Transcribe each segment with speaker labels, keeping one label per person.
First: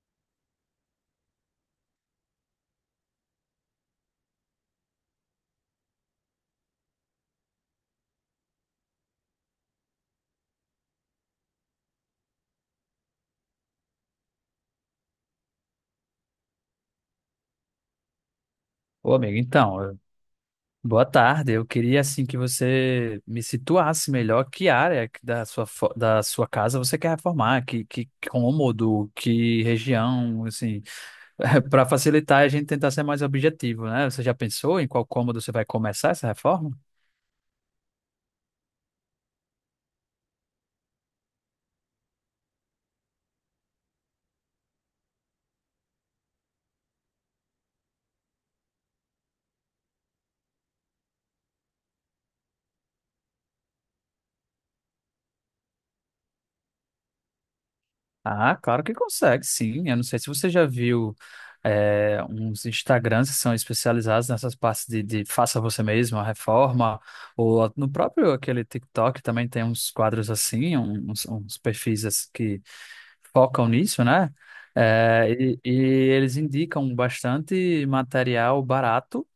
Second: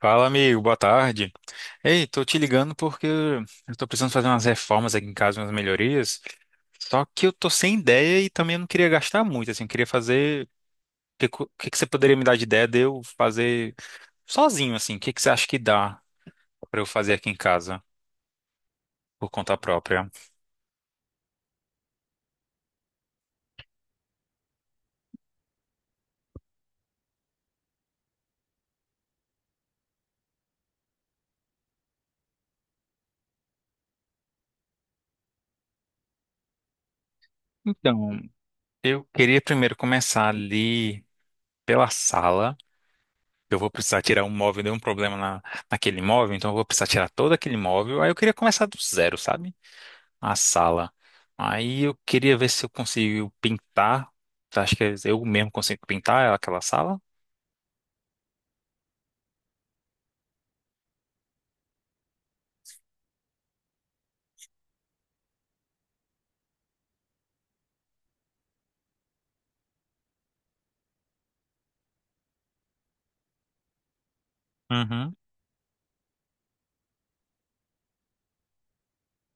Speaker 1: Fala, amigo, boa tarde. Ei, tô te ligando porque eu tô precisando fazer umas reformas aqui em casa, umas melhorias. Só que eu tô sem ideia e também eu não queria gastar muito, assim, eu queria fazer. O que, co- que você poderia me dar de ideia de eu fazer sozinho, assim? Que você acha que dá pra eu fazer aqui em casa,
Speaker 2: Ô,
Speaker 1: por
Speaker 2: amigo,
Speaker 1: conta
Speaker 2: então,
Speaker 1: própria?
Speaker 2: boa tarde. Eu queria, assim, que você me situasse melhor que área que da sua, da sua casa você quer reformar, que cômodo, que região, assim, para facilitar a gente tentar ser mais objetivo, né? Você já pensou em qual cômodo você vai começar essa reforma?
Speaker 1: Então, eu queria primeiro começar ali pela sala. Eu vou precisar tirar um móvel, deu um problema naquele móvel, então eu vou precisar tirar todo aquele móvel. Aí eu queria começar do zero, sabe? A sala. Aí eu queria ver se eu consigo pintar. Acho que eu mesmo consigo pintar aquela sala.
Speaker 2: Ah, claro que consegue, sim. Eu não sei se você já viu uns Instagrams que são especializados nessas partes de faça você mesmo, a reforma, ou no próprio aquele TikTok também tem uns quadros assim, uns perfis assim que focam nisso, né?
Speaker 1: Uhum.
Speaker 2: E eles indicam bastante material barato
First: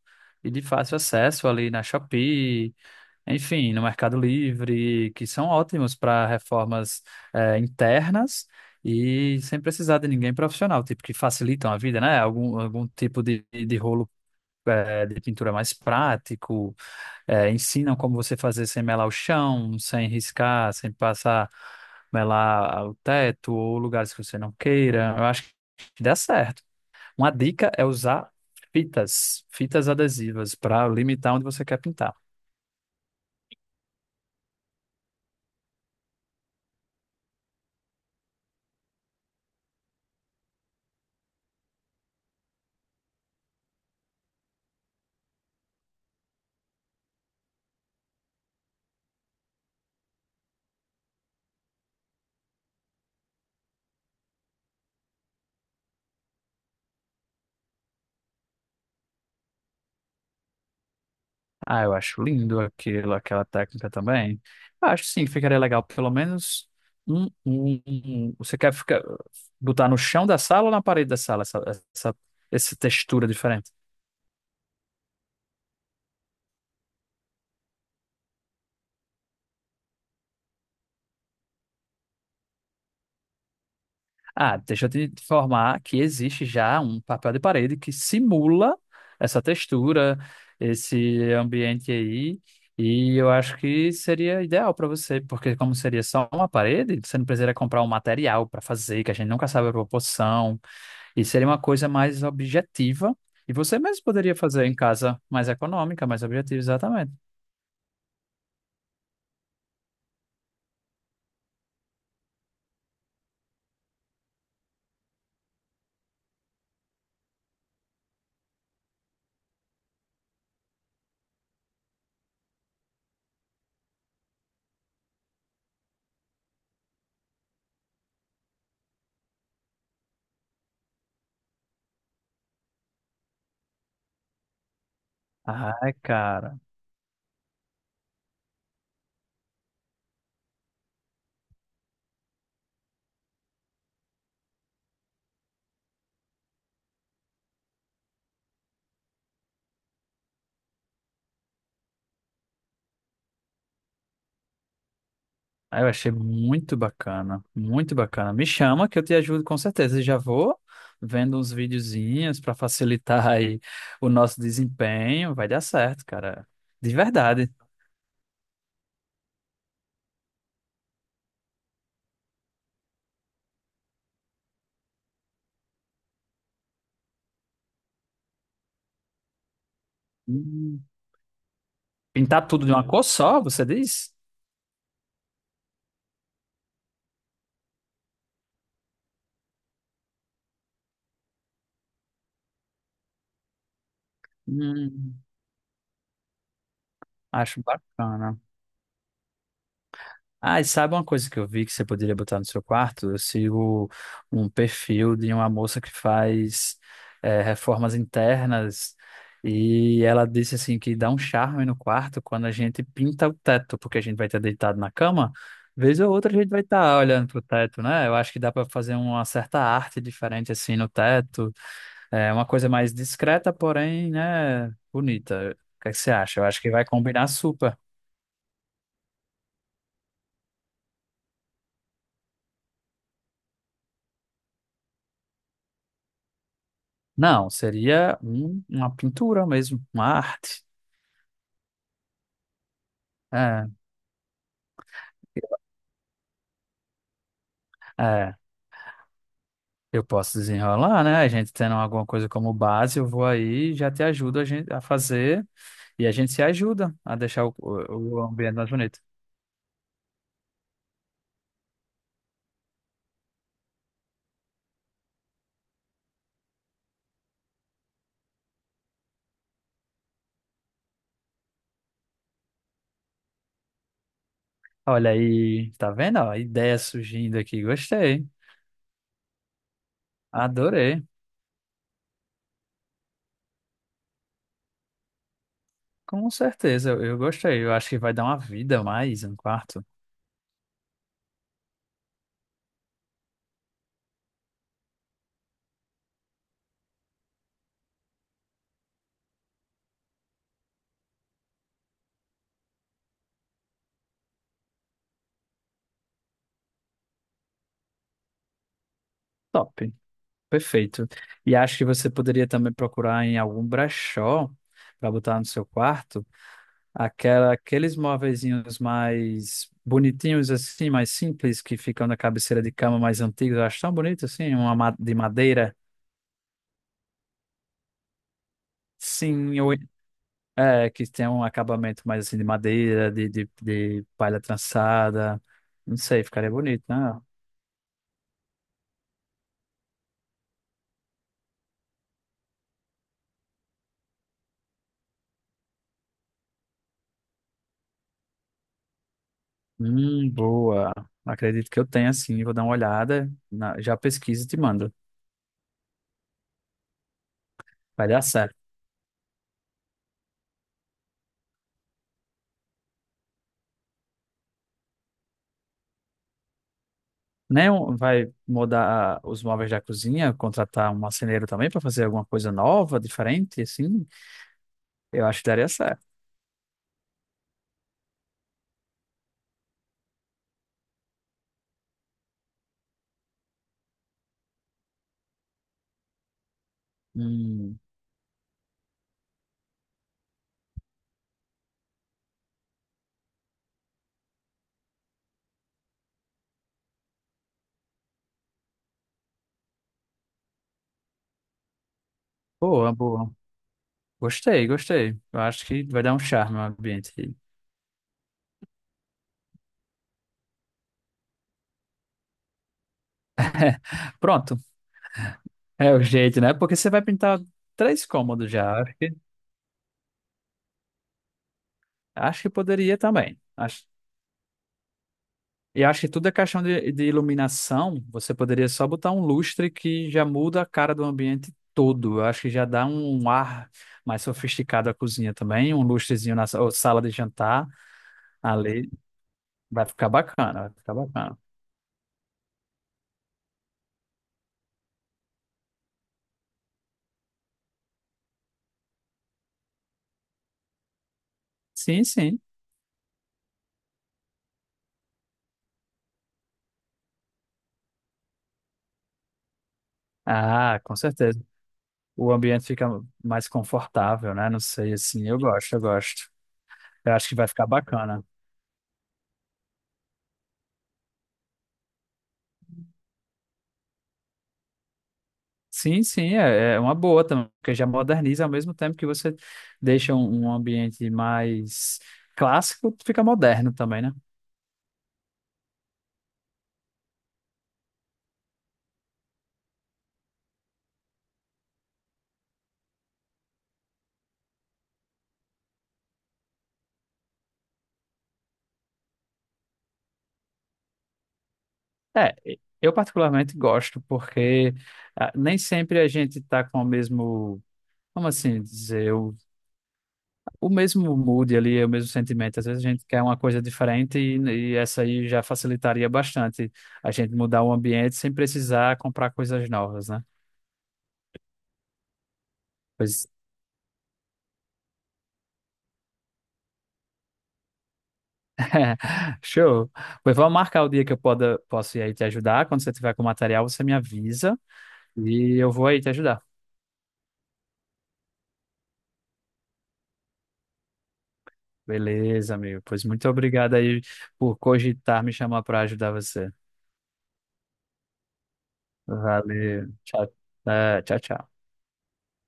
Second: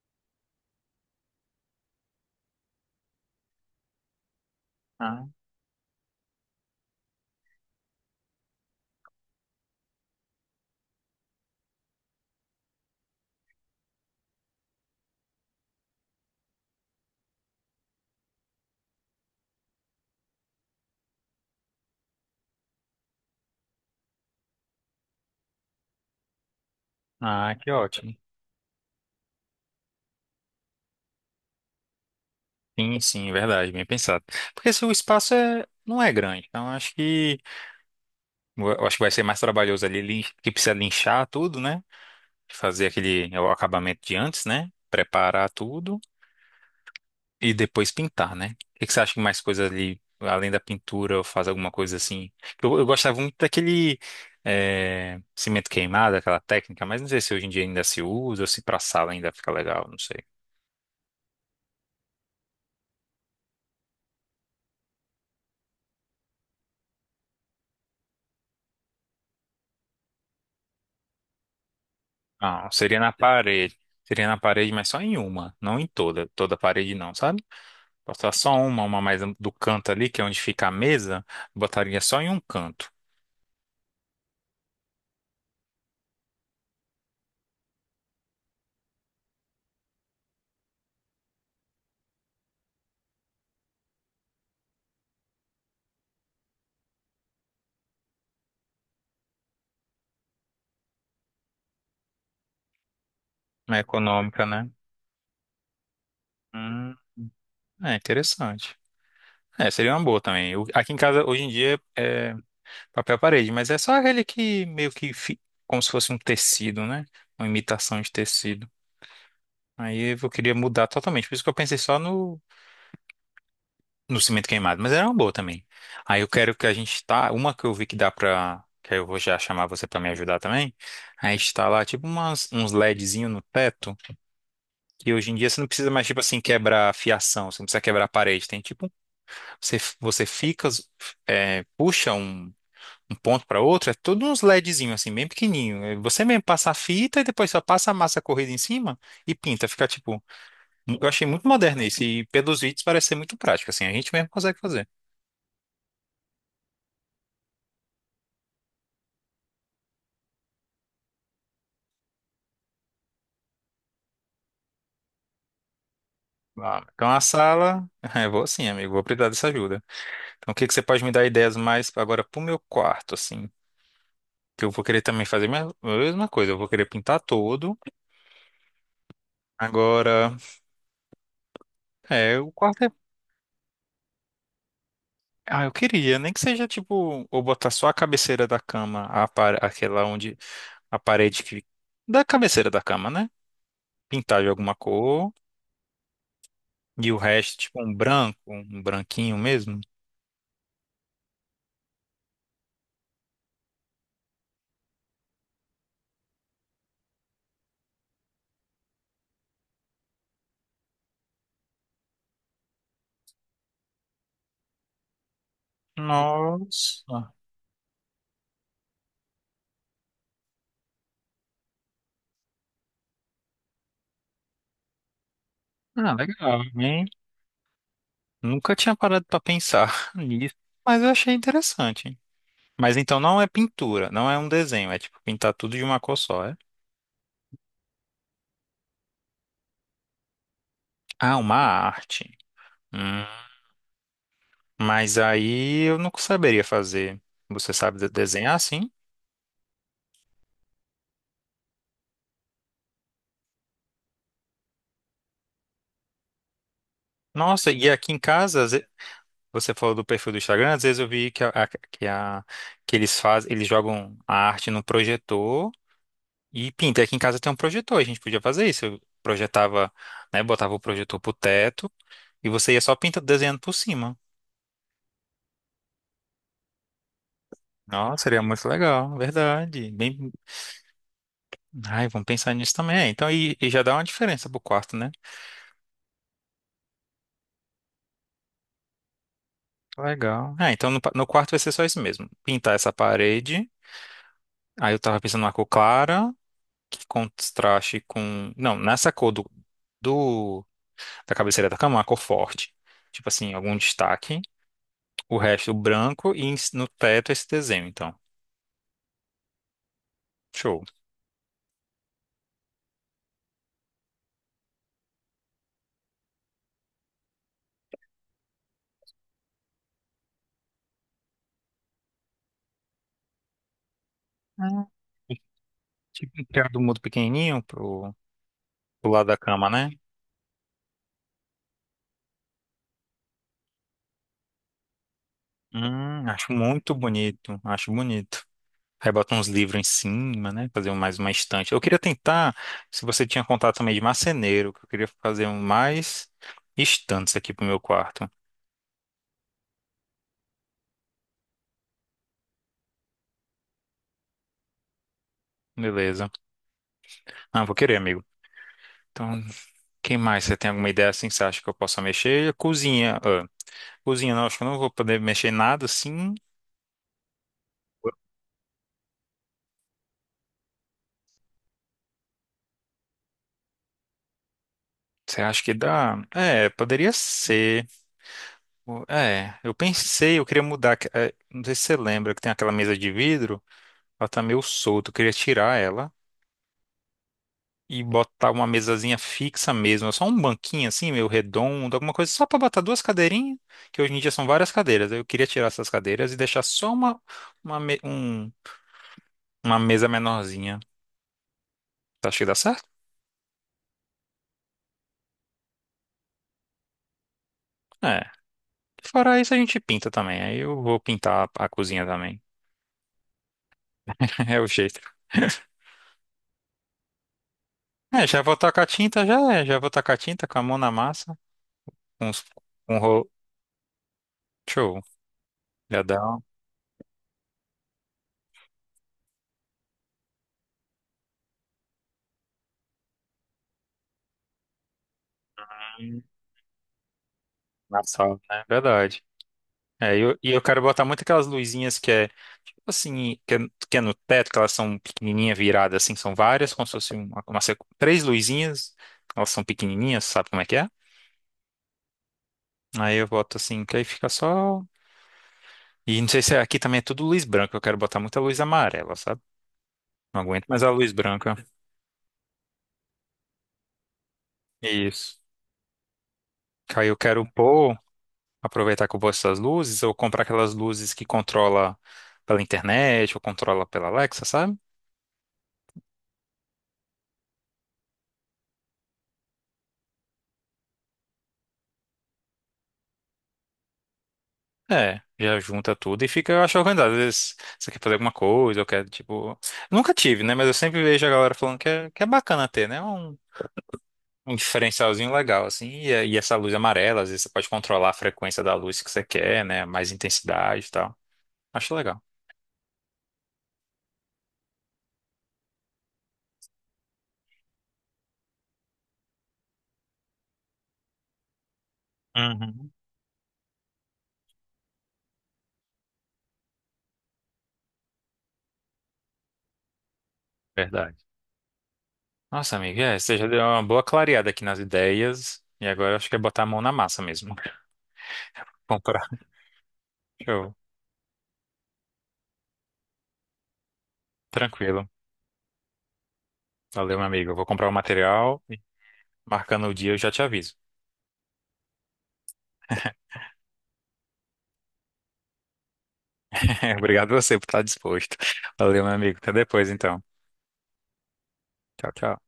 Speaker 2: e de fácil acesso ali na Shopee, enfim, no Mercado Livre, que
Speaker 1: Ah,
Speaker 2: são ótimos para reformas internas e sem precisar de ninguém profissional, tipo, que facilitam a vida, né? Algum tipo de rolo de pintura mais prático, ensinam como você fazer sem melar o chão, sem riscar, sem passar, melar o teto ou lugares que você não queira. Eu acho que dá certo. Uma
Speaker 1: ah,
Speaker 2: dica
Speaker 1: que
Speaker 2: é
Speaker 1: ótimo.
Speaker 2: usar fitas adesivas para limitar onde você quer pintar.
Speaker 1: Sim, sim, verdade, bem pensado. Porque se o espaço não é grande, então acho que eu acho que vai ser mais trabalhoso ali, que precisa linchar tudo, né? Fazer aquele o acabamento de antes, né? Preparar tudo. E depois pintar, né? O que que você acha que mais coisa ali, além da pintura, ou faz alguma coisa assim? Eu gostava muito daquele cimento queimado, aquela técnica, mas não sei se hoje em dia ainda se usa, ou se pra sala ainda fica legal, não sei.
Speaker 2: Ah, eu acho lindo aquilo, aquela técnica também. Eu acho sim que ficaria legal, pelo menos você quer ficar, botar no chão da sala ou na parede da sala essa,
Speaker 1: Ah,
Speaker 2: essa
Speaker 1: seria na
Speaker 2: textura diferente?
Speaker 1: parede. Seria na parede, mas só em uma, não em toda. Toda parede não, sabe? Botar só uma mais do canto ali, que é onde fica a mesa, botaria só em um canto.
Speaker 2: Ah, deixa eu te informar que existe já um papel de parede que simula essa textura, esse ambiente aí, e eu acho que seria ideal para você, porque como seria só uma parede, você não precisaria comprar um material para fazer, que a gente nunca sabe a proporção. E seria uma coisa mais objetiva. E
Speaker 1: É
Speaker 2: você mesmo poderia
Speaker 1: econômica,
Speaker 2: fazer
Speaker 1: né?
Speaker 2: em casa mais econômica, mais objetiva,
Speaker 1: Hum,
Speaker 2: exatamente.
Speaker 1: é interessante. É, seria uma boa também. Aqui em casa, hoje em dia, é, papel parede, mas é só aquele que como se fosse um tecido, né? Uma imitação de tecido. Aí eu queria mudar totalmente, por isso que eu pensei só no, no cimento queimado, mas era uma boa também. Aí eu quero que a gente tá, uma que eu vi que dá pra, que aí eu vou já chamar você pra me ajudar também. Aí está lá tipo uns LEDzinho no teto, que hoje em dia você não precisa
Speaker 2: Ai,
Speaker 1: mais tipo assim
Speaker 2: cara.
Speaker 1: quebrar a fiação, você não precisa quebrar a parede, tem tipo, você fica, é, puxa um ponto para outro, é tudo uns LEDzinho assim, bem pequenininho. É. Você mesmo passa a fita e depois só passa a massa corrida em cima e pinta. Fica tipo, eu achei muito moderno isso e pelos vídeos parece ser muito prático, assim, a gente mesmo consegue fazer.
Speaker 2: Ah, eu achei muito bacana, muito bacana. Me chama que eu te ajudo com certeza. E já vou vendo uns videozinhos para facilitar aí o nosso desempenho. Vai dar certo, cara.
Speaker 1: Ah,
Speaker 2: De
Speaker 1: então a
Speaker 2: verdade.
Speaker 1: sala, eu vou assim, amigo, vou precisar dessa ajuda. Então o que que você pode me dar ideias mais agora pro meu quarto, assim? Que eu vou querer também fazer a mesma coisa, eu vou querer pintar todo. Agora,
Speaker 2: Hum.
Speaker 1: é,
Speaker 2: Pintar
Speaker 1: o
Speaker 2: tudo de uma
Speaker 1: quarto é.
Speaker 2: cor só, você diz?
Speaker 1: Ah, eu queria, nem que seja tipo, ou botar só a cabeceira da cama, a par- aquela onde a parede que da cabeceira da cama, né? Pintar de alguma
Speaker 2: Hum,
Speaker 1: cor e o resto
Speaker 2: acho
Speaker 1: tipo um branco,
Speaker 2: bacana.
Speaker 1: um branquinho mesmo.
Speaker 2: Ah, e sabe uma coisa que eu vi que você poderia botar no seu quarto? Eu sigo um perfil de uma moça que faz reformas internas e ela disse assim que dá um charme no quarto quando a gente pinta o teto, porque a gente vai estar deitado na cama, vez ou outra a gente vai estar olhando
Speaker 1: Nossa.
Speaker 2: pro teto, né? Eu acho que dá para fazer uma certa arte diferente assim no teto, é uma coisa mais discreta, porém, né, bonita. O que é que você
Speaker 1: Ah,
Speaker 2: acha? Eu acho
Speaker 1: legal,
Speaker 2: que vai
Speaker 1: hein?
Speaker 2: combinar super.
Speaker 1: Nunca tinha parado pra pensar nisso, mas eu achei interessante. Mas então não é pintura, não é um desenho, é tipo pintar tudo de uma cor só, é?
Speaker 2: Não, seria uma pintura mesmo, uma arte.
Speaker 1: Ah, uma arte. Hum,
Speaker 2: É,
Speaker 1: Mas aí eu não saberia fazer. Você sabe
Speaker 2: é,
Speaker 1: desenhar, sim?
Speaker 2: eu posso desenrolar, né? A gente tendo alguma coisa como base, eu vou aí e já te ajudo a gente a fazer e a gente se ajuda a deixar
Speaker 1: Nossa, e aqui em
Speaker 2: o ambiente
Speaker 1: casa,
Speaker 2: mais bonito.
Speaker 1: você falou do perfil do Instagram, às vezes eu vi que, a- que eles fazem, eles jogam a arte no projetor e pinta. Aqui em casa tem um projetor, a gente podia fazer isso. Eu projetava, né, botava o projetor pro teto e você ia só pintando, desenhando por cima.
Speaker 2: Olha aí, tá vendo? Ó, ideia surgindo aqui,
Speaker 1: Nossa,
Speaker 2: gostei,
Speaker 1: seria muito legal, verdade. Bem,
Speaker 2: adorei.
Speaker 1: ai, vamos pensar nisso também. É, então, e já dá uma diferença pro quarto, né?
Speaker 2: Com certeza, eu gostei. Eu acho que vai dar uma vida a mais um quarto.
Speaker 1: Legal. É, então no quarto vai ser só isso mesmo. Pintar essa parede. Aí eu tava pensando numa cor clara, que contraste com. Não, nessa cor do. Da cabeceira da cama, uma cor forte. Tipo assim, algum destaque. O resto branco e no teto esse desenho, então.
Speaker 2: Top,
Speaker 1: Show.
Speaker 2: perfeito. E acho que você poderia também procurar em algum brechó para botar no seu quarto aquela, aqueles móveizinhos mais bonitinhos assim, mais simples, que ficam na cabeceira de cama mais antigos, eu acho tão bonito assim, uma
Speaker 1: Ah,
Speaker 2: de madeira.
Speaker 1: tipo um criado mudo pequenininho pro lado da
Speaker 2: Sim,
Speaker 1: cama, né?
Speaker 2: é, que tem um acabamento mais assim de madeira, de palha trançada. Não sei, ficaria
Speaker 1: Acho
Speaker 2: bonito,
Speaker 1: muito
Speaker 2: né?
Speaker 1: bonito, acho bonito. Aí bota uns livros em cima, né? Fazer mais uma estante. Eu queria tentar, se você tinha contato também de marceneiro, que eu queria fazer um mais estantes aqui pro meu quarto.
Speaker 2: Boa. Acredito que eu tenha sim, vou dar uma olhada, já pesquiso e te mando.
Speaker 1: Beleza. Ah, vou querer,
Speaker 2: Vai dar
Speaker 1: amigo.
Speaker 2: certo.
Speaker 1: Então, quem mais? Você tem alguma ideia assim que você acha que eu possa mexer? Cozinha. Ah, cozinha, não, acho que eu não vou poder mexer em nada assim.
Speaker 2: Nem um- vai mudar os móveis da cozinha, contratar um marceneiro também para fazer alguma coisa nova, diferente, assim? Eu acho
Speaker 1: Você
Speaker 2: que
Speaker 1: acha
Speaker 2: daria
Speaker 1: que
Speaker 2: certo.
Speaker 1: dá? É, poderia ser. É, eu pensei, eu queria mudar. É, não sei se você lembra que tem aquela mesa de vidro, ela tá meio solta, eu queria tirar ela
Speaker 2: Hum,
Speaker 1: e botar uma mesazinha fixa mesmo, só um banquinho assim, meio redondo, alguma coisa, só pra botar duas cadeirinhas, que hoje em dia são várias cadeiras. Eu queria tirar essas cadeiras e deixar só uma, me- um- uma mesa menorzinha. Você acha que dá certo?
Speaker 2: boa, boa. Gostei, gostei. Eu acho que vai dar um charme ao ambiente.
Speaker 1: É. Fora isso, a gente pinta também. Aí eu vou pintar a cozinha também.
Speaker 2: Pronto.
Speaker 1: É o jeito.
Speaker 2: É o jeito, né? Porque você vai pintar três
Speaker 1: É, já
Speaker 2: cômodos
Speaker 1: vou
Speaker 2: já.
Speaker 1: tacar tinta, já é. Já vou tacar tinta com a mão na massa. Com
Speaker 2: Acho
Speaker 1: uns-
Speaker 2: que
Speaker 1: com
Speaker 2: poderia
Speaker 1: um rolo.
Speaker 2: também. Acho,
Speaker 1: Show.
Speaker 2: e acho
Speaker 1: Já
Speaker 2: que
Speaker 1: dá
Speaker 2: tudo é questão de iluminação. Você poderia só botar um lustre que já muda a cara do ambiente todo. Eu acho que já dá um ar mais sofisticado à cozinha também. Um
Speaker 1: um-
Speaker 2: lustrezinho na ou sala de jantar
Speaker 1: na sala, né?
Speaker 2: ali.
Speaker 1: Verdade.
Speaker 2: Vai ficar
Speaker 1: É, e
Speaker 2: bacana,
Speaker 1: eu
Speaker 2: vai
Speaker 1: quero
Speaker 2: ficar
Speaker 1: botar muito
Speaker 2: bacana.
Speaker 1: aquelas luzinhas que é no teto, que elas são pequenininha viradas, assim, são várias, como se fosse uma três luzinhas, elas são pequenininhas, sabe como é que é?
Speaker 2: Sim, sim.
Speaker 1: Aí eu boto assim, que aí fica só. E não sei se é, aqui também é tudo luz branca, eu quero botar muita luz amarela, sabe? Não aguento
Speaker 2: Ah,
Speaker 1: mais a
Speaker 2: com
Speaker 1: luz
Speaker 2: certeza.
Speaker 1: branca.
Speaker 2: O ambiente fica mais confortável, né? Não sei, assim,
Speaker 1: Isso.
Speaker 2: eu gosto, eu gosto.
Speaker 1: Que aí
Speaker 2: Eu
Speaker 1: eu
Speaker 2: acho que
Speaker 1: quero
Speaker 2: vai ficar
Speaker 1: pôr,
Speaker 2: bacana.
Speaker 1: aproveitar que eu gosto dessas luzes, ou comprar aquelas luzes que controla pela internet, ou controla pela Alexa, sabe?
Speaker 2: Sim, sim, é, é uma boa também, porque já moderniza ao mesmo tempo que você deixa um ambiente mais clássico, fica moderno também, né?
Speaker 1: É, já junta tudo e fica, eu acho, organizado. Às vezes você quer fazer alguma coisa, ou quer, tipo... Nunca tive, né? Mas eu sempre vejo a galera falando que é bacana ter, né? Um diferencialzinho legal, assim. E, e essa luz amarela, às vezes você pode controlar a frequência da luz que você quer, né? Mais intensidade e tal. Acho legal.
Speaker 2: É, eu particularmente gosto, porque ah, nem sempre a gente está com o mesmo, como assim dizer, o mesmo mood ali, é o mesmo sentimento. Às vezes a
Speaker 1: Uhum.
Speaker 2: gente quer uma coisa diferente e essa aí já facilitaria bastante a gente mudar o ambiente sem precisar comprar coisas novas, né?
Speaker 1: Verdade. Nossa, amiga, é,
Speaker 2: Pois,
Speaker 1: você já deu uma boa clareada aqui nas ideias. E agora acho que é botar a mão na massa mesmo. Comprar.
Speaker 2: show. Pois vamos
Speaker 1: Show.
Speaker 2: marcar o dia posso ir aí te ajudar. Quando você tiver com o material, você me avisa
Speaker 1: Tranquilo.
Speaker 2: e eu vou aí te ajudar.
Speaker 1: Valeu, meu amigo. Eu vou comprar o material e marcando o dia eu já te aviso.
Speaker 2: Beleza, amigo. Pois muito obrigado aí por cogitar me chamar para ajudar você.
Speaker 1: Obrigado você por estar disposto. Valeu, meu amigo. Até
Speaker 2: Valeu.
Speaker 1: depois, então.
Speaker 2: Tchau, tchau, tchau.
Speaker 1: Tchau, tchau.